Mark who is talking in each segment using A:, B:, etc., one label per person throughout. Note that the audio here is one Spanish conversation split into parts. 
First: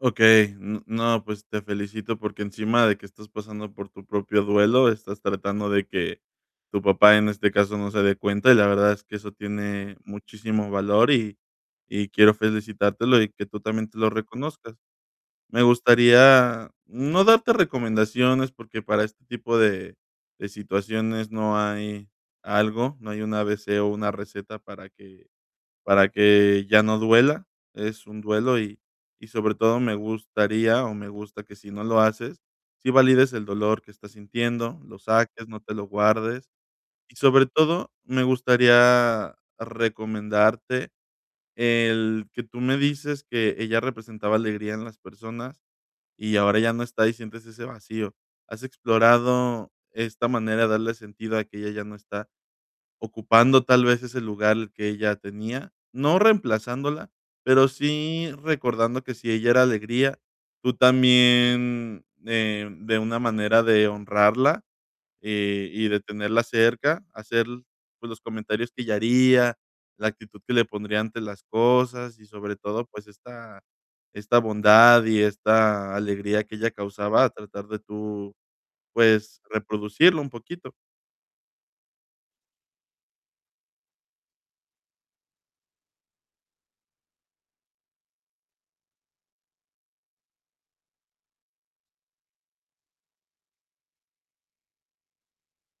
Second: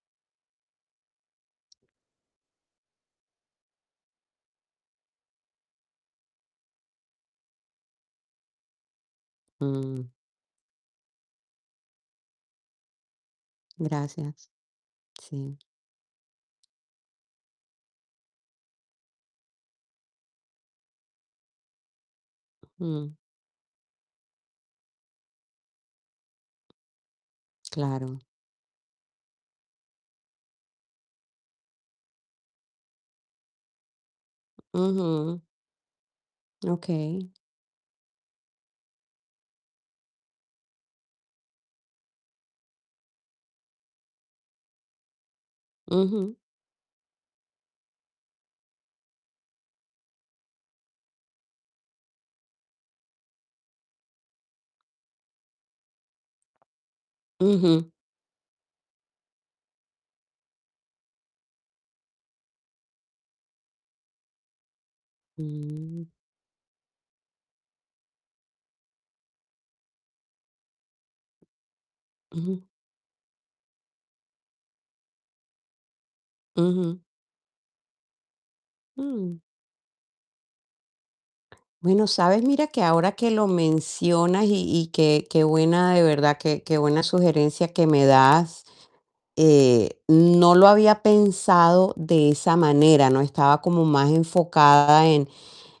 A: Okey. N no, pues te felicito porque encima de que estás pasando por tu propio duelo, estás tratando de que tu papá, en este caso, no se dé cuenta. Y la verdad es que eso tiene
B: Mm.
A: muchísimo valor y y quiero felicitártelo y que tú también te lo
B: Gracias.
A: reconozcas.
B: Sí.
A: Me gustaría no darte recomendaciones, porque para este tipo de de situaciones no hay algo, no
B: Mm.
A: hay un A-B-C o una receta para que para que ya no duela. Es un
B: Claro.
A: duelo y y sobre todo me gustaría o me gusta que si no lo haces, sí valides el dolor que estás sintiendo, lo
B: Ujú.
A: saques, no te lo guardes. Y
B: Okey.
A: sobre todo, me gustaría recomendarte el que tú me dices que ella representaba alegría en las personas
B: Ujú.
A: y ahora ya no está y sientes ese vacío. ¿Has explorado esta manera de darle sentido a que ella ya no está, ocupando tal vez ese lugar que ella tenía?, no reemplazándola, pero
B: Ujú.
A: sí recordando que si ella era alegría, tú también, eh, de una manera de honrarla, eh, y de
B: Mm.
A: tenerla cerca, hacer, pues, los comentarios que ella haría, la actitud que le pondría ante las cosas y sobre
B: Ujú.
A: todo, pues esta esta bondad y esta alegría que ella
B: Ujú.
A: causaba, tratar de tú, pues
B: Mm.
A: reproducirlo un poquito.
B: Bueno, ¿sabes?, mira que ahora que lo mencionas y y qué qué buena de verdad, qué qué buena sugerencia que me das, eh, no lo había pensado de esa manera, ¿no? Estaba como más enfocada en,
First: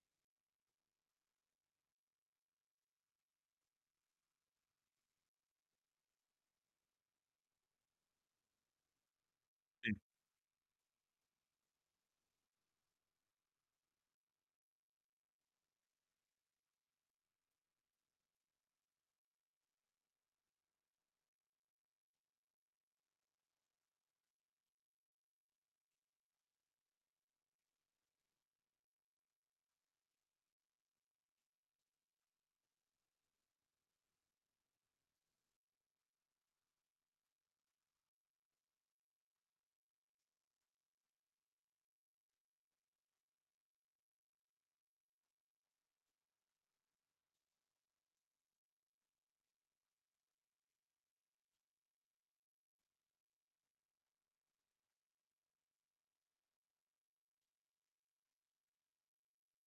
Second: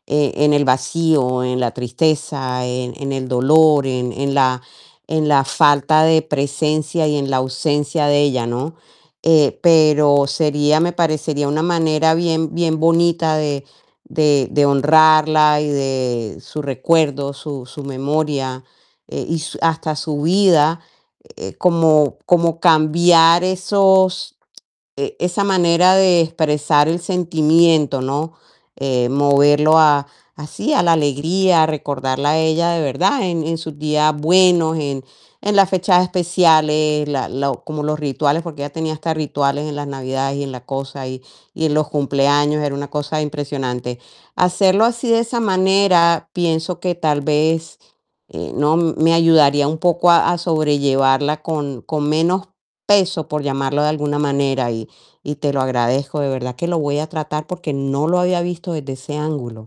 B: eh, en el vacío, en la tristeza, en en el dolor, en en la en la falta de presencia y en la ausencia de ella, ¿no? Eh,
A: Sí.
B: pero sería me parecería una manera bien bien bonita de de de honrarla y de su recuerdo, su su memoria, eh, y su hasta su vida, eh, como como cambiar esos, eh, esa manera de expresar el sentimiento, ¿no? Eh, moverlo a así, a la alegría, a recordarla a ella de verdad en en sus días buenos, en en las fechas especiales, la lo como los rituales, porque ella tenía hasta rituales en las navidades y en la cosa y y en los cumpleaños. Era una cosa impresionante. Hacerlo así de esa manera pienso que tal vez, eh, no me ayudaría un poco a a sobrellevarla con con menos peso, por llamarlo de alguna manera. Y y te lo agradezco, de verdad que lo voy a tratar porque no lo había visto desde ese ángulo.